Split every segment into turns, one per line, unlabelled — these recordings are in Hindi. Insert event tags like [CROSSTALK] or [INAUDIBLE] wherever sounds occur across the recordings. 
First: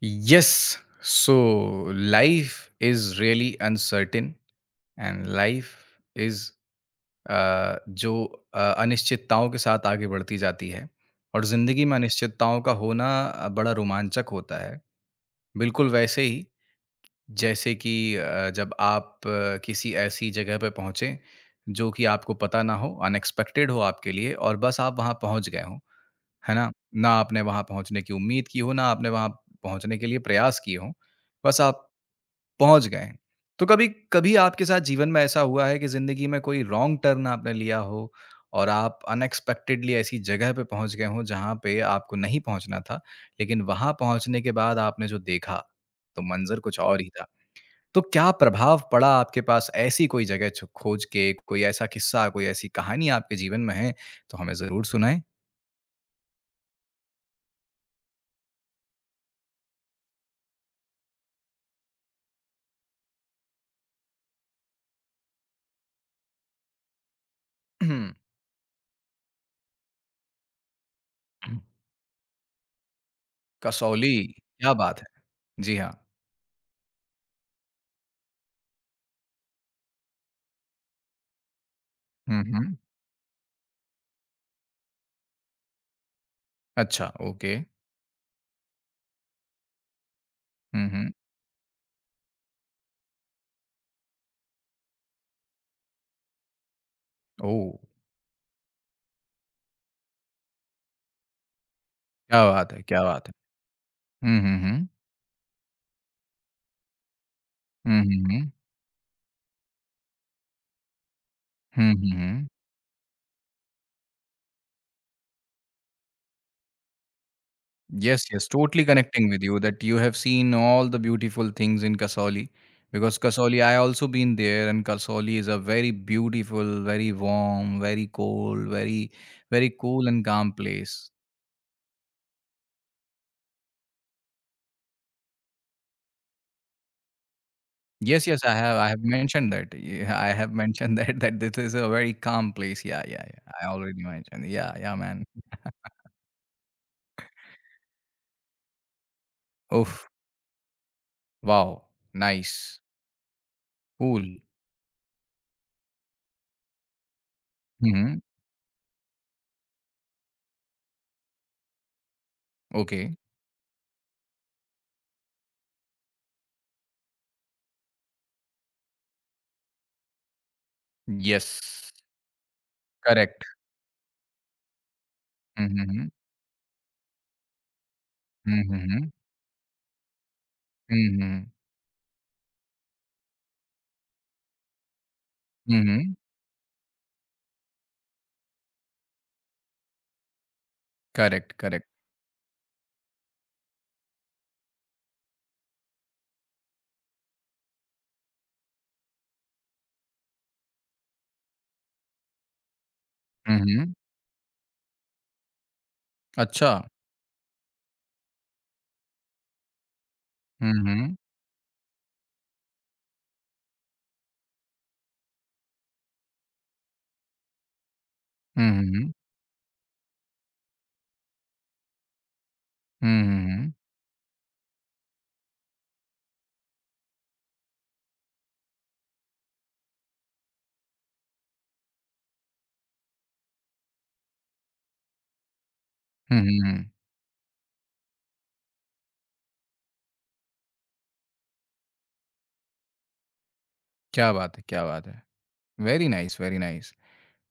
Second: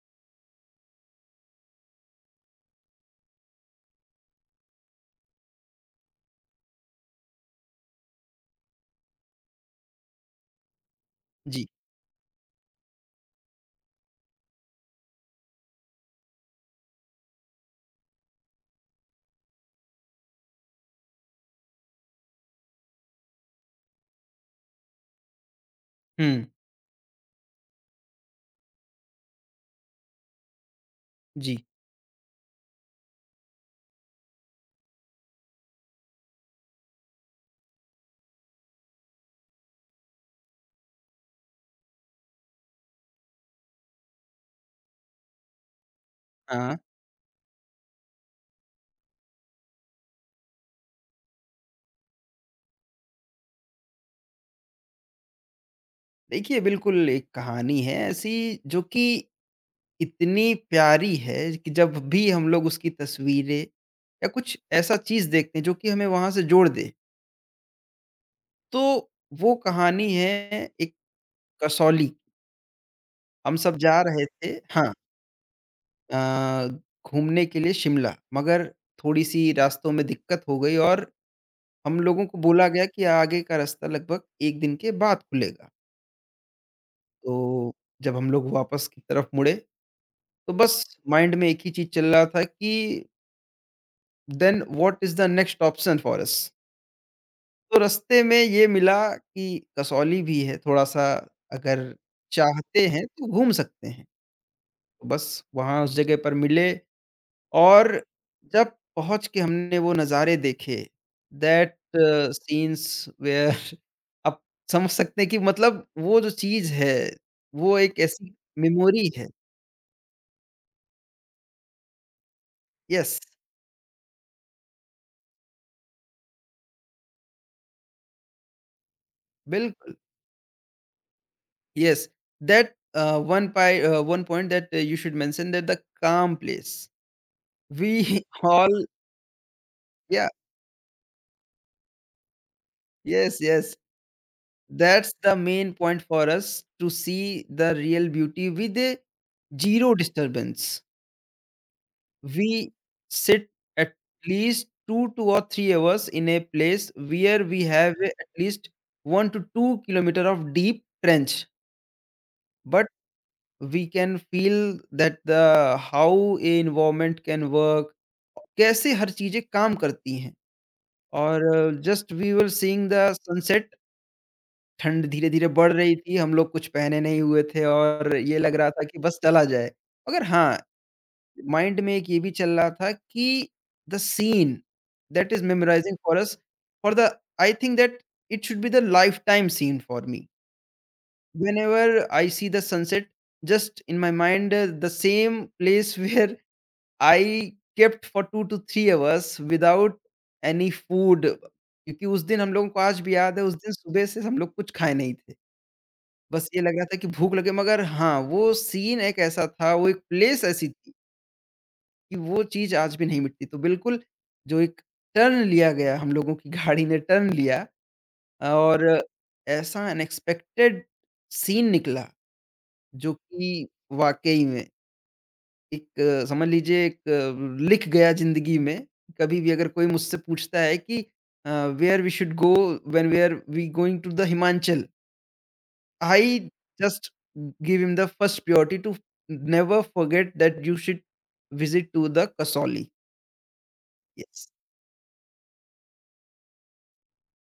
Yes. So life is really uncertain and life is जो अनिश्चितताओं के साथ आगे बढ़ती जाती है और
जी।
जिंदगी में अनिश्चितताओं का होना बड़ा रोमांचक होता है। बिल्कुल वैसे ही जैसे कि जब आप किसी ऐसी जगह पे पहुँचे जो कि आपको पता ना हो, अनएक्सपेक्टेड हो आपके लिए और बस आप वहाँ पहुँच गए हों,
हुँ,
है ना? ना आपने वहाँ पहुँचने की उम्मीद की हो, ना आपने वहाँ पहुँचने के लिए प्रयास किए हों।
जी।
बस आप पहुँच गए। तो कभी कभी आपके साथ जीवन में ऐसा हुआ है कि ज़िंदगी में कोई रॉन्ग टर्न आपने लिया हो और आप अनएक्सपेक्टेडली ऐसी जगह पे पहुँच गए हों जहाँ पे आपको नहीं पहुँचना था, लेकिन वहाँ पहुँचने के बाद आपने जो देखा, तो मंज़र
हाँ।
कुछ और ही था। तो क्या प्रभाव पड़ा आपके पास ऐसी कोई जगह छ खोज के, कोई ऐसा किस्सा, कोई ऐसी कहानी आपके जीवन में है, तो हमें ज़रूर सुनाएँ।
देखिए, बिल्कुल एक कहानी है ऐसी जो कि इतनी प्यारी है कि जब भी हम लोग उसकी तस्वीरें या कुछ ऐसा चीज़ देखते हैं जो कि हमें वहाँ से जोड़ दे। तो वो कहानी है एक कसौली की। हम सब जा
कसौली,
रहे थे,
क्या
हाँ,
बात है! जी हाँ।
अ, घूमने के लिए शिमला, मगर थोड़ी-सी रास्तों में दिक्कत हो गई और हम लोगों को
हुँ,
बोला
हुँ।
गया कि आगे का रास्ता लगभग 1 दिन के बाद खुलेगा।
अच्छा, ओके।
तो जब हम लोग वापस की तरफ मुड़े तो बस
हुँ, हुँ।
माइंड में एक ही चीज़ चल रहा था कि then what is the next option for us?
ओह!
तो रास्ते में ये मिला कि कसौली भी है थोड़ा-सा, अगर
क्या बात है!
चाहते
क्या
हैं तो
बात है!
घूम सकते हैं।
हम्म हम्म हम्म
तो बस वहाँ उस जगह पर मिले और
हम्म हम्म
जब पहुँच के हमने वो नज़ारे देखे, दैट
हुँ,
सीन्स वेयर [LAUGHS] आप समझ सकते हैं कि मतलब वो जो चीज़ है, वो एक
Yes,
ऐसी
yes, totally
मेमोरी है।
connecting with you that you have seen all the beautiful things in Kasauli because
yes,
Kasauli I also been there and Kasauli is a very beautiful, very warm, very cold, very, very
बिल्कुल।
cool and calm place.
Yes, that one point that you should mention that the calm place. We
Yes, yes,
[LAUGHS]
I
all
have I have mentioned that. Yeah, I
yeah,
have [LAUGHS] mentioned that that this is a very calm place. Yeah, yeah, yeah.
yes,
I
yes,
already mentioned. Yeah, yeah,
that's
man.
the main point for us to see the real beauty with a zero
Oof!
disturbance.
Wow!
We
Nice.
sit at
Cool.
least two or three hours in a place where we have
Mhm.
at least one to two kilometer of deep trench, but
Okay.
we can feel that the how a environment can work, कैसे हर चीजें काम करती हैं और
yes,
just we were seeing the
correct.
Sunset. ठंड धीरे धीरे
हुँ,
बढ़
हुँ,
रही
हुँ।
थी, हम लोग कुछ पहने नहीं हुए थे और ये लग
हुँ,
रहा
हुँ,
था कि
हुँ।
बस चला जाए, मगर हाँ,
हुँ, हुँ।
माइंड में एक ये भी चल रहा था कि the scene that is
hmm,
memorising
hmm.
For us for the, I think that it should be the lifetime scene for me.
Correct, correct.
Whenever I see the sunset, just in my mind, the same place [LAUGHS] where I kept for two to three hours without any food। क्योंकि उस दिन हम लोगों को आज भी याद है, उस
हुँ,
दिन
हुँ।
सुबह से हम लोग कुछ खाए नहीं थे। बस ये
अच्छा।
लग रहा था कि भूख लगे, मगर हाँ, वो सीन एक ऐसा था, वो एक प्लेस ऐसी
हुँ,
थी
हुँ।
कि वो चीज आज भी नहीं मिटती। तो बिल्कुल जो एक टर्न लिया गया, हम लोगों की गाड़ी ने टर्न लिया
हुँ,
और
हुँ, हुँ।
ऐसा अनएक्सपेक्टेड सीन निकला, जो
हुँ, हुँ,
कि
हुँ।
वाक़ई में एक, समझ लीजिए, एक लिख गया ज़िंदगी में। कभी भी अगर कोई मुझसे पूछता है कि uh, where we should go when we are we going to the Himachal,
hmm,
I
hmm, hmm.
Just give him the first priority to never forget that you should visit to the Kasauli.
क्या
यस।
बात है, क्या बात है। Very nice, very nice.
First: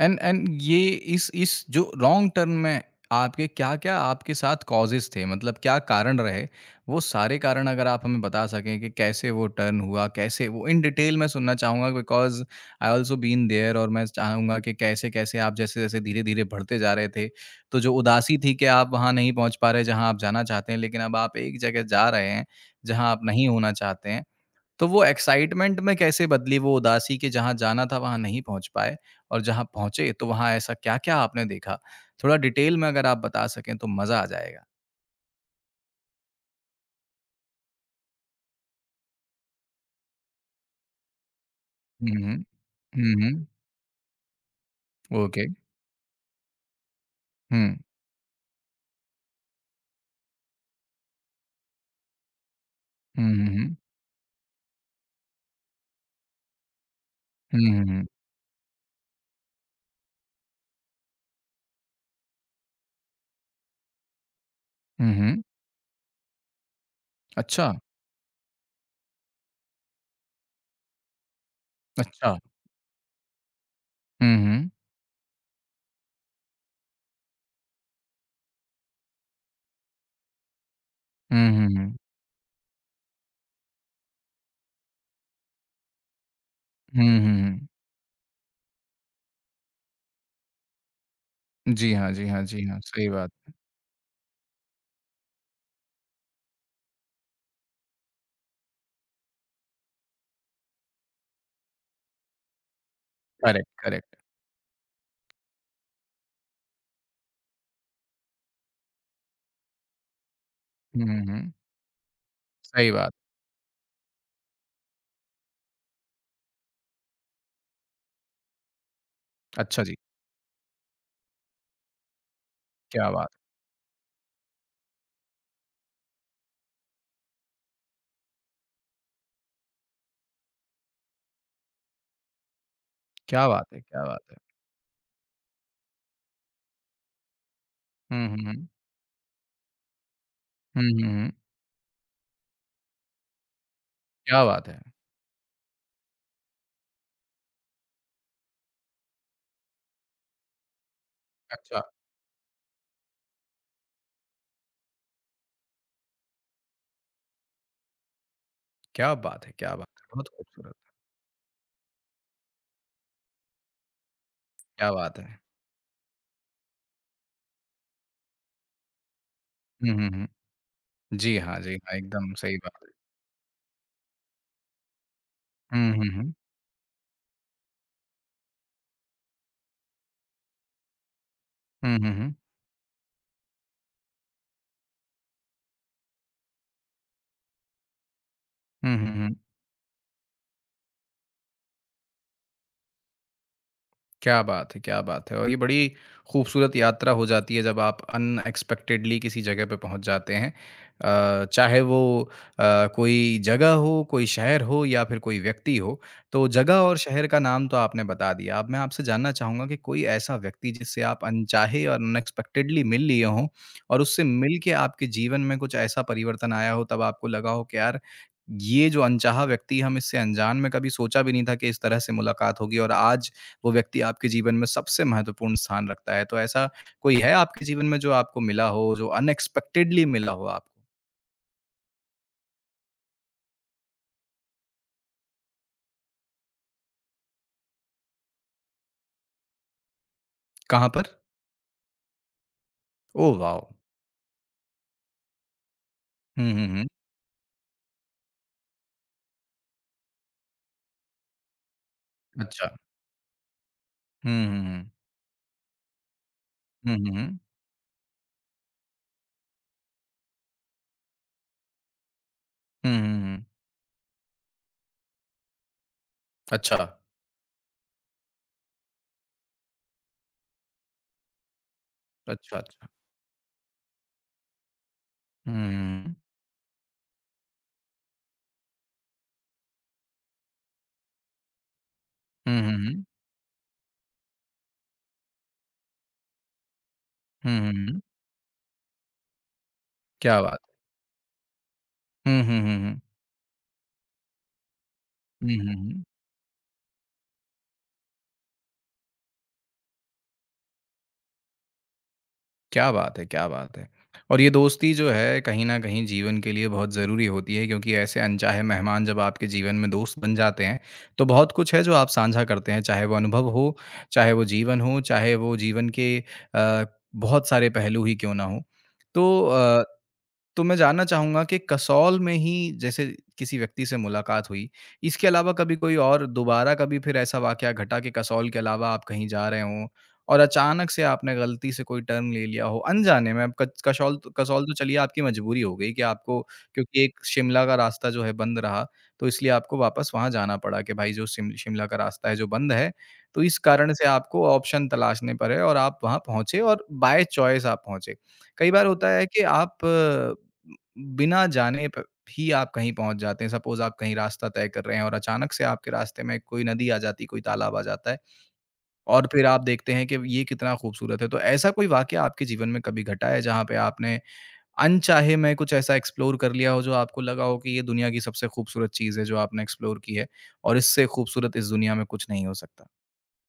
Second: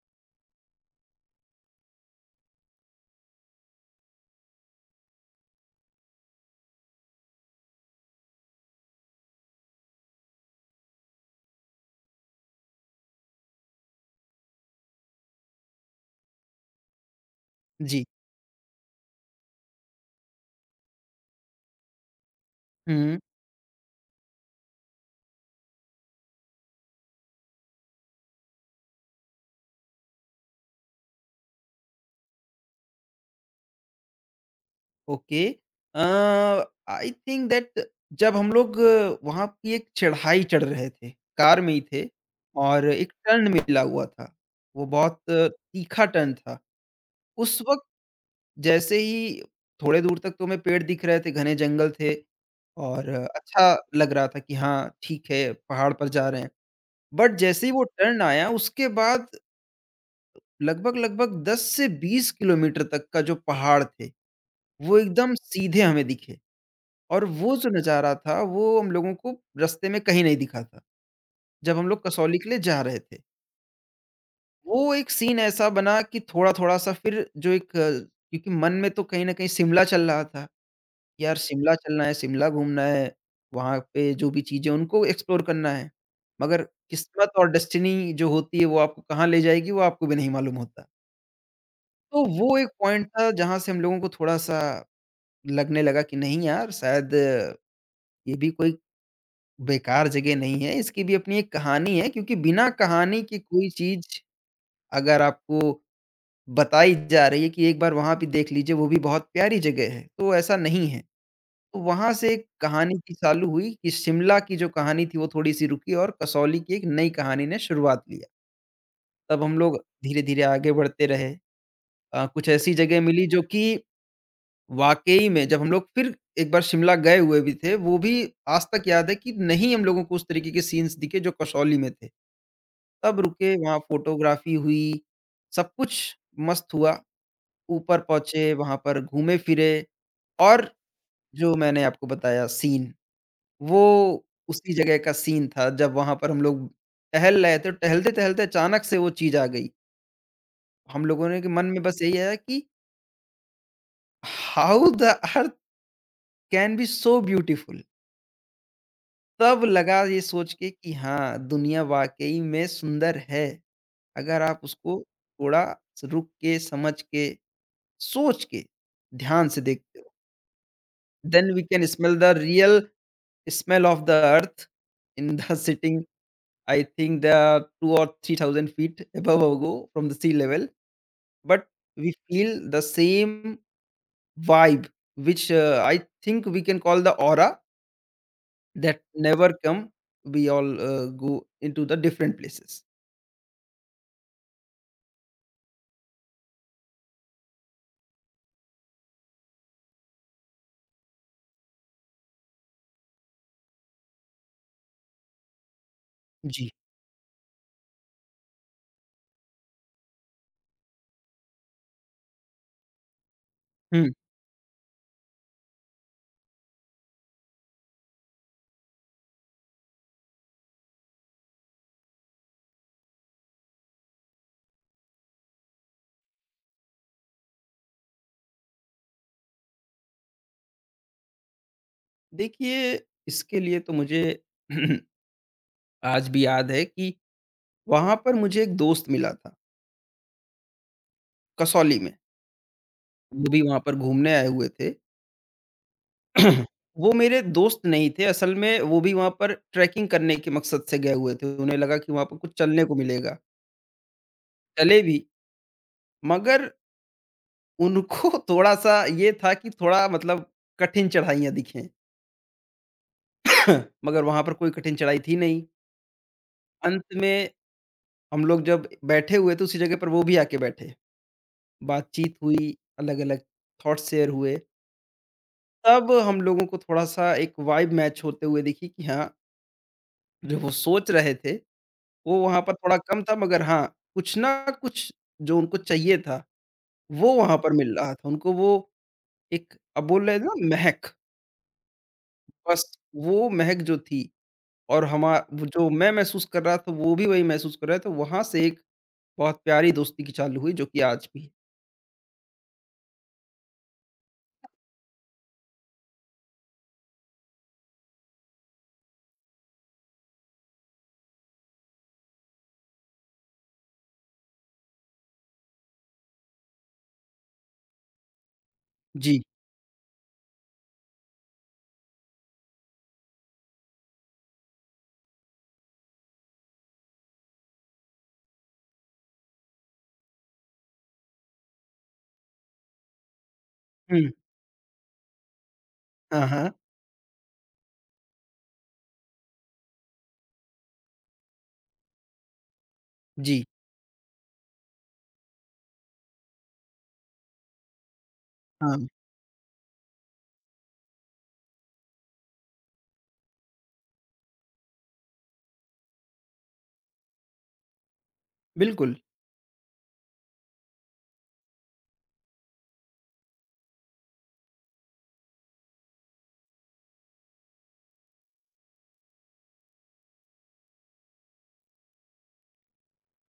And and ये इस जो लॉन्ग टर्म में आपके क्या-क्या आपके साथ कॉजेज़ थे? मतलब क्या कारण रहे? वो सारे कारण अगर आप हमें बता सकें कि कैसे वो टर्न हुआ? कैसे वो इन डिटेल मैं सुनना चाहूँगा because I also been there और मैं चाहूँगा कि कैसे-कैसे आप जैसे-जैसे धीरे-धीरे बढ़ते जा रहे थे, तो जो
जी।
उदासी थी कि आप वहाँ नहीं पहुँच पा रहे जहाँ आप जाना चाहते हैं, लेकिन अब आप एक जगह जा रहे हैं, जहाँ
हुँ।
आप नहीं होना चाहते हैं। तो वो एक्साइटमेंट में कैसे बदली वो उदासी कि जहाँ जाना था वहाँ नहीं पहुँच पाए और जहाँ पहुँचे तो वहाँ ऐसा क्या-क्या आपने देखा? थोड़ा डिटेल में अगर आप बता सकें तो मज़ा आ जाएगा।
Okay. Uh, I think that जब हम लोग वहाँ की एक चढ़ाई चढ़ रहे थे, कार में ही थे
हुँ, हुँ।
और एक
हुँ, हुँ।
टर्न मिला हुआ था। वो बहुत
ओके।
तीखा टर्न था। उस
हुँ।
वक़्त जैसे ही, थोड़े दूर तक तो हमें पेड़ दिख रहे थे, घने जंगल थे और
हुँ, हुँ,
अच्छा
हुँ।
लग रहा था कि हाँ, ठीक है, पहाड़ पर जा रहे हैं। बट
हुँ,
जैसे ही वो
हुँ, हुँ।
टर्न आया, उसके बाद लगभग-लगभग 10 से 20 किलोमीटर तक का जो पहाड़ थे, वो
हुँ,
एकदम
हुँ।
सीधे हमें दिखे। और वो
अच्छा,
जो नज़ारा था, वो हम लोगों को रास्ते में कहीं नहीं दिखा था जब हम लोग
अच्छा।
कसौली के लिए जा रहे थे।
हुँ, हुँ।
वो एक सीन ऐसा बना कि थोड़ा-थोड़ा सा फिर जो एक क्योंकि मन में तो कहीं न कहीं शिमला चल रहा था। यार
हुँ, हुँ,
शिमला
हुँ।
चलना है, शिमला घूमना है, वहाँ पे जो भी चीज़ें उनको एक्सप्लोर करना है। मगर
हुँ,
किस्मत
हुँ,
और
हुँ।
डेस्टिनी जो होती है, वो आपको कहाँ ले जाएगी, वो आपको भी नहीं मालूम होता।
जी हाँ,
तो
जी हाँ,
वो
जी
एक
हाँ। सही
पॉइंट था
बात।
जहाँ से हम लोगों को थोड़ा-सा लगने लगा कि नहीं यार, शायद ये भी कोई बेकार जगह नहीं है, इसकी भी अपनी एक कहानी है। क्योंकि बिना कहानी की कोई
करेक्ट, करेक्ट।
चीज़ अगर आपको बताई जा रही है कि एक बार वहाँ भी देख लीजिए, वो भी बहुत प्यारी जगह है, तो ऐसा नहीं है।
हुँ, हुँ, हुँ।
तो वहाँ से एक
सही
कहानी
बात।
की चालू हुई कि शिमला की जो कहानी थी वो थोड़ी-सी रुकी और कसौली की एक नई कहानी ने शुरुआत लिया। तब हम लोग
अच्छा जी,
धीरे-धीरे आगे बढ़ते रहे। कुछ ऐसी जगह
क्या
मिली
बात!
जो कि वाक़ई में, जब हम लोग फिर एक बार शिमला गए हुए भी थे, वो भी आज तक याद है कि नहीं, हम लोगों को उस तरीके के सीन्स दिखे जो कसौली में थे। तब
क्या
रुके,
बात है!
वहाँ
क्या बात है!
फ़ोटोग्राफ़ी हुई, सब कुछ मस्त हुआ। ऊपर
हुँ, हुँ,
पहुँचे,
हुँ।
वहाँ पर घूमे-फिरे और
हुँ, हुँ, हुँ।
जो मैंने आपको बताया सीन, वो
क्या बात
उसी
है!
जगह का सीन था, जब वहाँ पर हम लोग टहल रहे थे। टहलते-टहलते अचानक से वो चीज़ आ गई। हम लोगों ने के मन
अच्छा।
में बस यही आया कि how the earth can be so beautiful.
क्या बात है!
तब
क्या बात
लगा
है!
ये
बहुत
सोच के
खूबसूरत,
कि हाँ, दुनिया वाक़ई में सुंदर है, अगर आप
क्या
उसको
बात है!
थोड़ा स रुक के, समझ के, सोच के, ध्यान से
हुँ,
देखते
हुँ,
हो।
हुँ। जी
देन
हाँ,
वी
जी
कैन
हाँ,
स्मेल
एकदम
द
सही
रियल
बात है।
Smell of the earth in the
hmm,
sitting.
Hmm, hmm.
I think they are 2 और 3000 feet above ago from the sea level, but
hmm,
we
hmm, hmm.
Feel the same vibe which I think we can call the aura
hmm,
that
hmm, hmm.
Never come, we all go into the different places.
क्या बात है और ये बड़ी खूबसूरत यात्रा हो जाती है जब आप अनएक्सपेक्टेडली किसी जगह पे पहुँच जाते हैं। चाहे वो अ, कोई जगह हो, कोई शहर हो या फिर कोई व्यक्ति हो। तो
[LAUGHS] जी।
जगह और शहर का नाम तो आपने बता दिया। अब मैं आपसे जानना चाहूँगा कि कोई ऐसा व्यक्ति जिससे आप अनचाहे और अनएक्सपेक्टेडली मिल लिए हों और
हुँ।
उससे मिल के आपके जीवन में कुछ ऐसा परिवर्तन आया हो तब आपको लगा हो कि यार ये जो अनचाहा व्यक्ति हम इससे अनजान में कभी सोचा भी नहीं था कि इस तरह से मुलाकात होगी और आज वो व्यक्ति आपके जीवन में सबसे महत्वपूर्ण स्थान रखता है। तो ऐसा कोई है आपके जीवन में जो आपको मिला हो, जो अनएक्सपेक्टेडली मिला हो आपको?
देखिए, इसके लिए तो मुझे [CLEARS THROAT] आज भी याद है कि वहाँ पर मुझे एक दोस्त मिला था,
कहाँ पर?
कसौली में।
ओह
वो
वाओ!
भी वहाँ पर घूमने आए हुए थे।
हुँ, हुँ,
[CLEARS THROAT]
हुँ।
वो मेरे दोस्त नहीं थे, असल में वो भी वहाँ पर ट्रैकिंग करने के मकसद से गए हुए थे। उन्हें लगा कि वहाँ पर कुछ
अच्छा।
चलने को मिलेगा,
हुँ, हुँ, हुँ।
चले भी, मगर
हुँ, हुँ, हुँ।
उनको [LAUGHS] थोड़ा-सा ये था कि थोड़ा मतलब कठिन चढ़ाइयाँ दिखें।
हुँ, हुँ, हुँ।
[CLEARS THROAT] मगर वहाँ पर कोई कठिन चढ़ाई थी नहीं।
अच्छा।
अंत में हम लोग जब बैठे हुए थे, उसी जगह पर वो भी आके बैठे। बातचीत
अच्छा,
हुई,
अच्छा।
अलग-अलग थॉट्स शेयर हुए,
हुँ, हुँ,
तब
हुँ।
हम लोगों को थोड़ा-सा एक वाइब मैच होते हुए दिखी कि हाँ, जो वो सोच रहे थे, वो
हुँ,
वहाँ पर
हुँ,
थोड़ा
हुँ।
कम था, मगर हाँ, कुछ ना कुछ जो उनको चाहिए था, वो वहाँ
हुँ, हुँ,
पर मिल
हुँ।
रहा था। उनको वो एक अब बोल रहे
क्या
हैं
बात
ना,
है!
महक,
हुँ, हुँ, हुँ,
बस
हुँ।
वो महक जो थी, और हमा
हुँ, हुँ,
जो
हुँ।
मैं महसूस कर रहा था, वो भी वही महसूस कर रहा था, वहाँ से एक बहुत प्यारी दोस्ती की चालू हुई जो कि आज भी है।
क्या बात है! क्या बात है! और ये दोस्ती जो है कहीं न कहीं जीवन के लिए बहुत ज़रूरी होती है क्योंकि ऐसे अनचाहे मेहमान जब आपके जीवन में दोस्त बन जाते हैं, तो बहुत कुछ है जो आप साझा करते हैं, चाहे वो अनुभव हो, चाहे वो जीवन हो, चाहे वो जीवन के अ, बहुत सारे पहलू ही क्यों ना हों। तो
जी।
अ तो मैं जानना चाहूँगा कि कसौल में ही जैसे किसी व्यक्ति से मुलाकात हुई, इसके अलावा कभी कोई और दोबारा कभी फिर ऐसा वाक़या घटा कि कसौल के अलावा आप कहीं जा रहे हों और अचानक से आपने गलती से कोई टर्न ले लिया हो अनजाने में? अब क
हुँ।
कसौल तो चलिए आपकी मजबूरी हो गई कि आपको
हाँ, हाँ।
क्योंकि एक शिमला का रास्ता जो है बंद रहा, तो इसलिए आपको वापस वहाँ जाना पड़ा कि भाई जो शिमला का रास्ता है जो बंद है, तो इस
जी।
कारण से आपको ऑप्शन तलाशने पड़े और आप वहाँ पहुँचे और बाय चॉइस आप पहुँचे। कई बार
हाँ,
होता है कि आप बिना जाने प भी आप कहीं पहुँच जाते हैं। सपोज़ आप कहीं रास्ता तय कर रहे हैं और अचानक से आपके रास्ते में कोई नदी आ जाती है, कोई तालाब आ जाता है
बिल्कुल।
और फिर आप देखते हैं कि ये कितना खूबसूरत है। तो ऐसा कोई वाक़या आपके जीवन में कभी घटा है जहाँ पे आपने अनचाहे में कुछ ऐसा एक्सप्लोर कर लिया हो जो आपको लगा हो कि ये दुनिया की सबसे खूबसूरत चीज़ है जो आपने एक्सप्लोर की है और इससे खूबसूरत इस दुनिया में कुछ नहीं हो सकता?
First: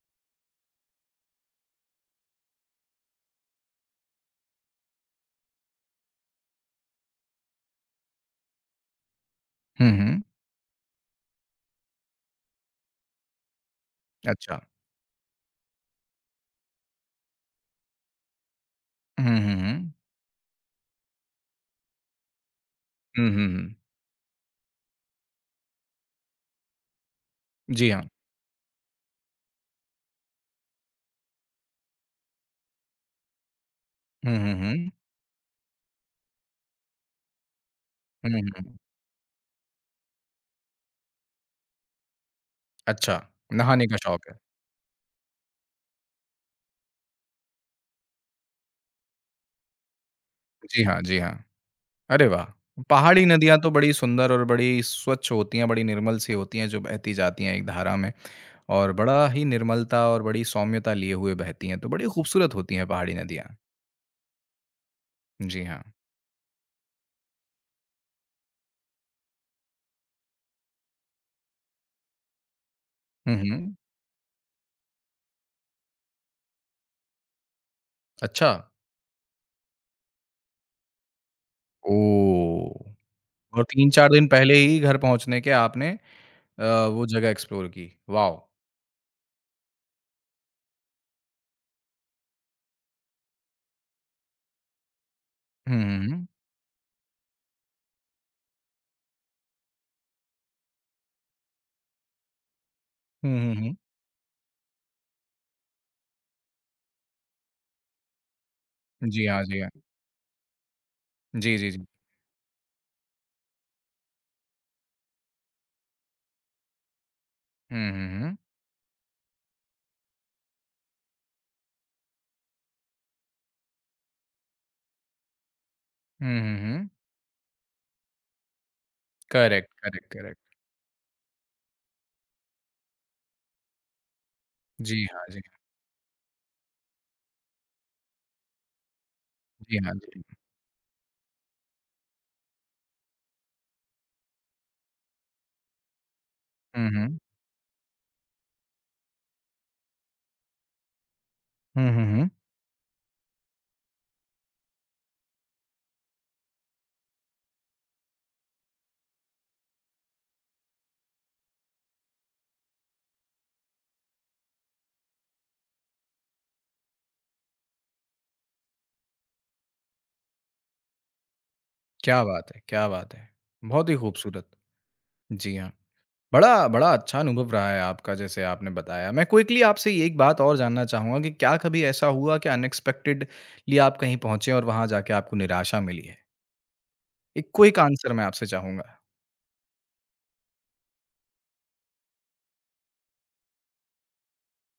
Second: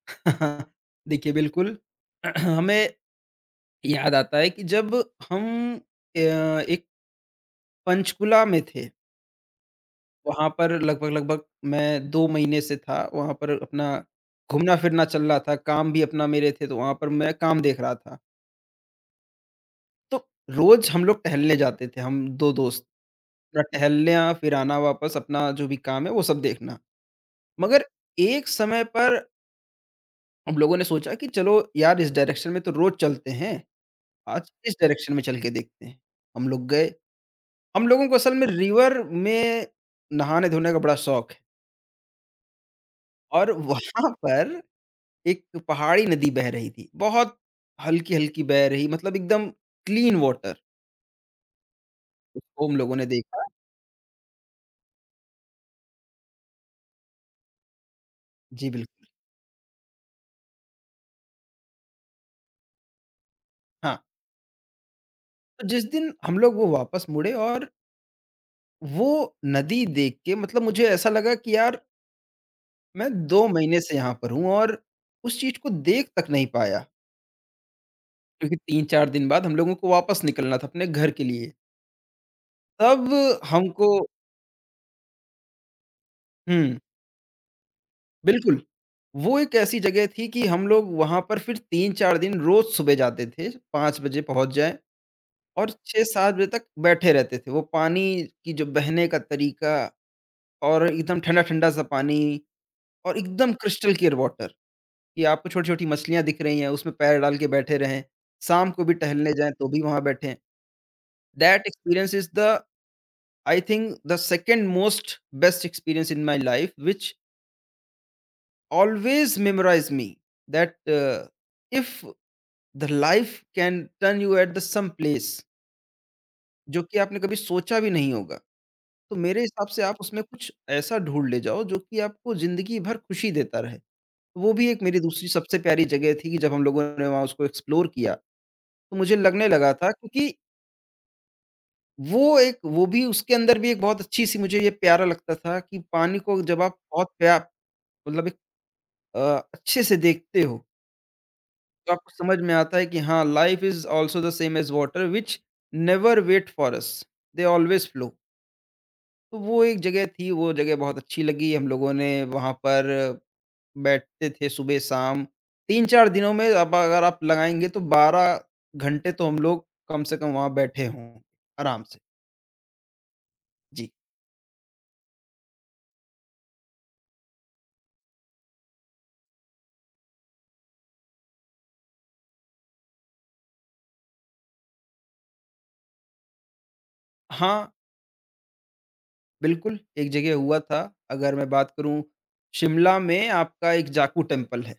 [LAUGHS] देखिए, बिल्कुल [CLEARS THROAT] हमें याद आता है कि जब हम अ, एक पंचकुला में थे,
हुँ, हुँ।
वहाँ पर लगभग लगभग मैं 2 महीने से था, वहाँ पर अपना
अच्छा।
घूमना-फिरना चल रहा था, काम भी अपना मेरे थे, तो वहाँ पर मैं काम देख रहा था।
हुँ, हुँ, हुँ।
तो रोज़ हम लोग टहलने जाते थे, हम 2 दोस्त।
हुँ, हुँ,
थोड़ा
हुँ।
टहलना, फिर आना वापस, अपना जो भी काम है वो सब देखना। मगर
जी हाँ।
एक समय पर हम लोगों ने सोचा कि चलो यार, इस डायरेक्शन में तो रोज़ चलते हैं,
हुँ,
आज
हुँ,
इस
हुँ।
डायरेक्शन में चल के देखते हैं। हम लोग गए। हम लोगों को
हुँ,
असल में
हुँ।
रिवर में नहाने-धोने का बड़ा शौक है
अच्छा,
और
नहाने का
वहाँ
शौक है।
पर एक पहाड़ी नदी बह रही थी। बहुत हल्की-हल्की बह रही, मतलब एकदम क्लीन वाटर।
जी हाँ, जी हाँ। अरे वाह!
उसको हम लोगों ने
पहाड़ी
देखा।
नदियाँ तो बड़ी सुंदर और बड़ी स्वच्छ होती हैं, बड़ी निर्मल सी होती हैं जो बहती जाती हैं एक धारा में
जी,
और
बिल्कुल।
बड़ा ही निर्मलता और बड़ी सौम्यता लिए हुए बहती हैं, तो बड़ी खूबसूरत होती हैं पहाड़ी नदियाँ।
हाँ,
जी
तो
हाँ।
जिस दिन हम लोग वो वापस मुड़े और वो नदी देख के, मतलब मुझे ऐसा लगा कि यार, मैं
हुँ,
2
हुँ।
महीने से यहाँ पर हूँ और उस चीज़ को देख तक नहीं पाया,
अच्छा।
क्योंकि 3-4 दिन बाद हम लोगों को वापस निकलना था अपने घर के लिए।
ओह!
तब
और
हमको,
3-4 दिन पहले ही घर पहुँचने के आपने
हुँ,
वो जगह एक्सप्लोर की। वाओ!
बिल्कुल। वो एक ऐसी जगह थी कि हम लोग वहाँ पर फिर 3-4 दिन रोज़ सुबह जाते थे, 5 बजे पहुँच जाएँ और
हुँ, हुँ, हुँ।
6-7 बजे तक बैठे रहते थे। वो पानी की जो बहने का तरीका, और एकदम ठंडा-ठंडा सा पानी और
हुँ,
एकदम
हुँ, हुँ।
क्रिस्टल क्लियर वाटर, कि आपको छोटी-छोटी मछलियाँ दिख रही हैं, उसमें पैर डाल के बैठे रहें। शाम को भी
जी
टहलने
हाँ,
जाएँ,
जी
तो
हाँ।
भी वहाँ बैठें।
जी,
दैट
जी, जी।
Experience is the, I think the 2nd most best experience in my life which
hmm, hmm, hmm.
always memorize me that if the life can turn you at the some place,
hmm, hmm,
जो
हुँ।
कि आपने कभी सोचा भी नहीं होगा, तो मेरे हिसाब
करेक्ट,
से आप
करेक्ट,
उसमें
करेक्ट।
कुछ ऐसा ढूंढ ले जाओ जो कि आपको जिंदगी भर खुशी देता रहे। तो वो भी एक मेरी
जी हाँ,
दूसरी
जी हाँ।
सबसे प्यारी जगह थी, कि जब हम लोगों ने वहाँ उसको एक्सप्लोर किया, तो मुझे लगने लगा
जी
था,
हाँ, जी।
क्योंकि वो एक, वो भी उसके अंदर भी एक बहुत अच्छी सी मुझे ये प्यारा लगता था कि पानी को जब आप
हुँ,
बहुत
हुँ।
प्यार, मतलब एक अ, अच्छे से देखते हो,
हुँ,
तो
हुँ,
आपको
हुँ।
समझ में आता है कि हाँ, life is also the same as water which never wait for us, they always flow. तो वो एक जगह थी, वो जगह बहुत अच्छी लगी, हम लोगों ने वहाँ पर बैठते थे सुबह-शाम। 3-4 दिनों में अब अगर आप लगाएँगे तो 12 घंटे तो हम लोग कम से कम वहाँ बैठे हों, आराम से।
क्या बात है, क्या बात है! बहुत
जी।
ही खूबसूरत। जी हाँ। बड़ा बड़ा अच्छा अनुभव रहा है आपका जैसे आपने बताया। मैं क्विकली आपसे ये एक बात और जानना चाहूँगा कि क्या कभी ऐसा हुआ कि अनएक्सपेक्टेडली आप कहीं पहुँचे और वहाँ जाके आपको निराशा मिली है? एक
हाँ,
क्विक आंसर मैं आपसे चाहूँगा।
बिल्कुल, एक जगह हुआ था, अगर मैं बात करूँ, शिमला में आपका एक जाकू टेम्पल है,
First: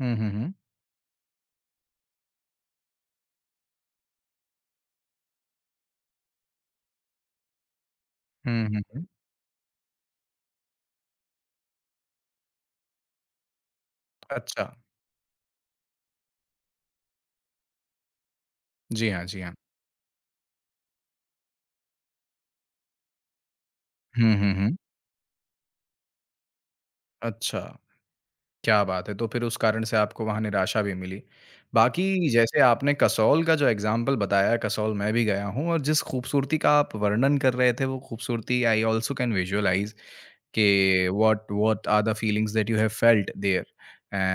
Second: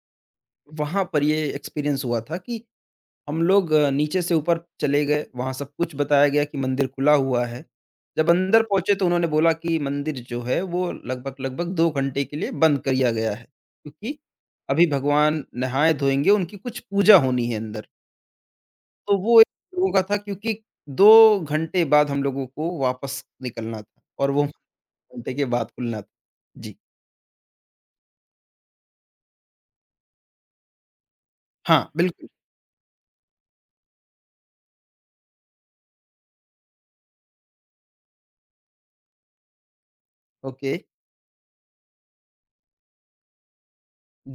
हुँ, हुँ, हुँ।
वहाँ पर ये एक्सपीरियंस हुआ था कि हम लोग नीचे से ऊपर चले गए, वहाँ सब कुछ बताया गया कि मंदिर खुला हुआ है। जब अंदर
हुँ, हुँ,
पहुँचे तो
हुँ।
उन्होंने बोला कि मंदिर जो है वो लगभग-लगभग 2 घंटे के लिए बंद कर दिया गया है, क्योंकि
अच्छा।
अभी भगवान नहाए-धोएँगे, उनकी कुछ पूजा होनी है अंदर।
जी
तो
हाँ, जी
वो एक
हाँ।
लोगों का था, क्योंकि 2 घंटे बाद हम लोगों को वापस निकलना था और
हुँ,
वो
हुँ, हुँ।
घंटे के बाद खुलना था। जी।
अच्छा। क्या बात है! तो फिर उस कारण से आपको वहाँ निराशा भी मिली।
हाँ, बिल्कुल।
बाकी जैसे आपने कसौल का जो एग्ज़ाम्पल बताया, कसौल मैं भी गया हूँ और जिस खूबसूरती का आप वर्णन कर रहे थे, वो खूबसूरती I also can visualise
okay,
कि what what are the feelings that you have felt there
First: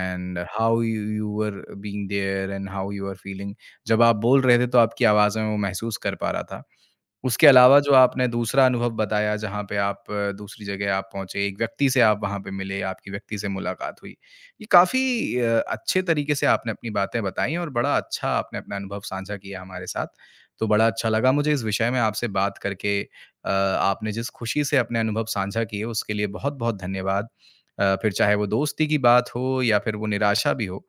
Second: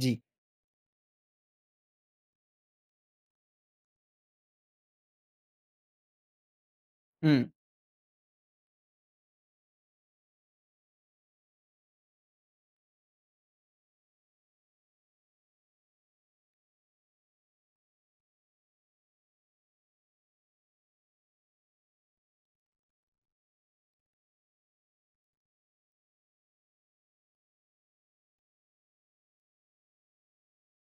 जी।
How you you were being there and how you are feeling. जब आप बोल रहे थे, तो आपकी आवाज़ में वो महसूस कर पा रहा था।
हुँ।
उसके अलावा जो आपने दूसरा अनुभव बताया जहाँ पे आप दूसरी जगह आप पहुँचे, एक व्यक्ति से आप वहाँ पे मिले, आपकी व्यक्ति से मुलाकात हुई। ये काफ़ी अच्छे तरीके से आपने अपनी बातें बताई और बड़ा अच्छा आपने अपना अनुभव साझा किया हमारे साथ। तो बड़ा अच्छा लगा मुझे इस विषय में आपसे बात करके। आपने जिस खुशी से अपने अनुभव साझा किए उसके लिए बहुत-बहुत धन्यवाद। फिर चाहे वो दोस्ती की बात हो या फिर वो निराशा भी हो।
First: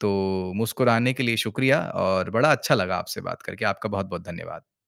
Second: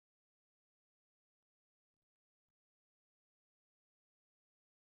तो मुस्कुराने के लिए शुक्रिया और बड़ा अच्छा लगा आपसे बात करके। आपका बहुत-बहुत धन्यवाद।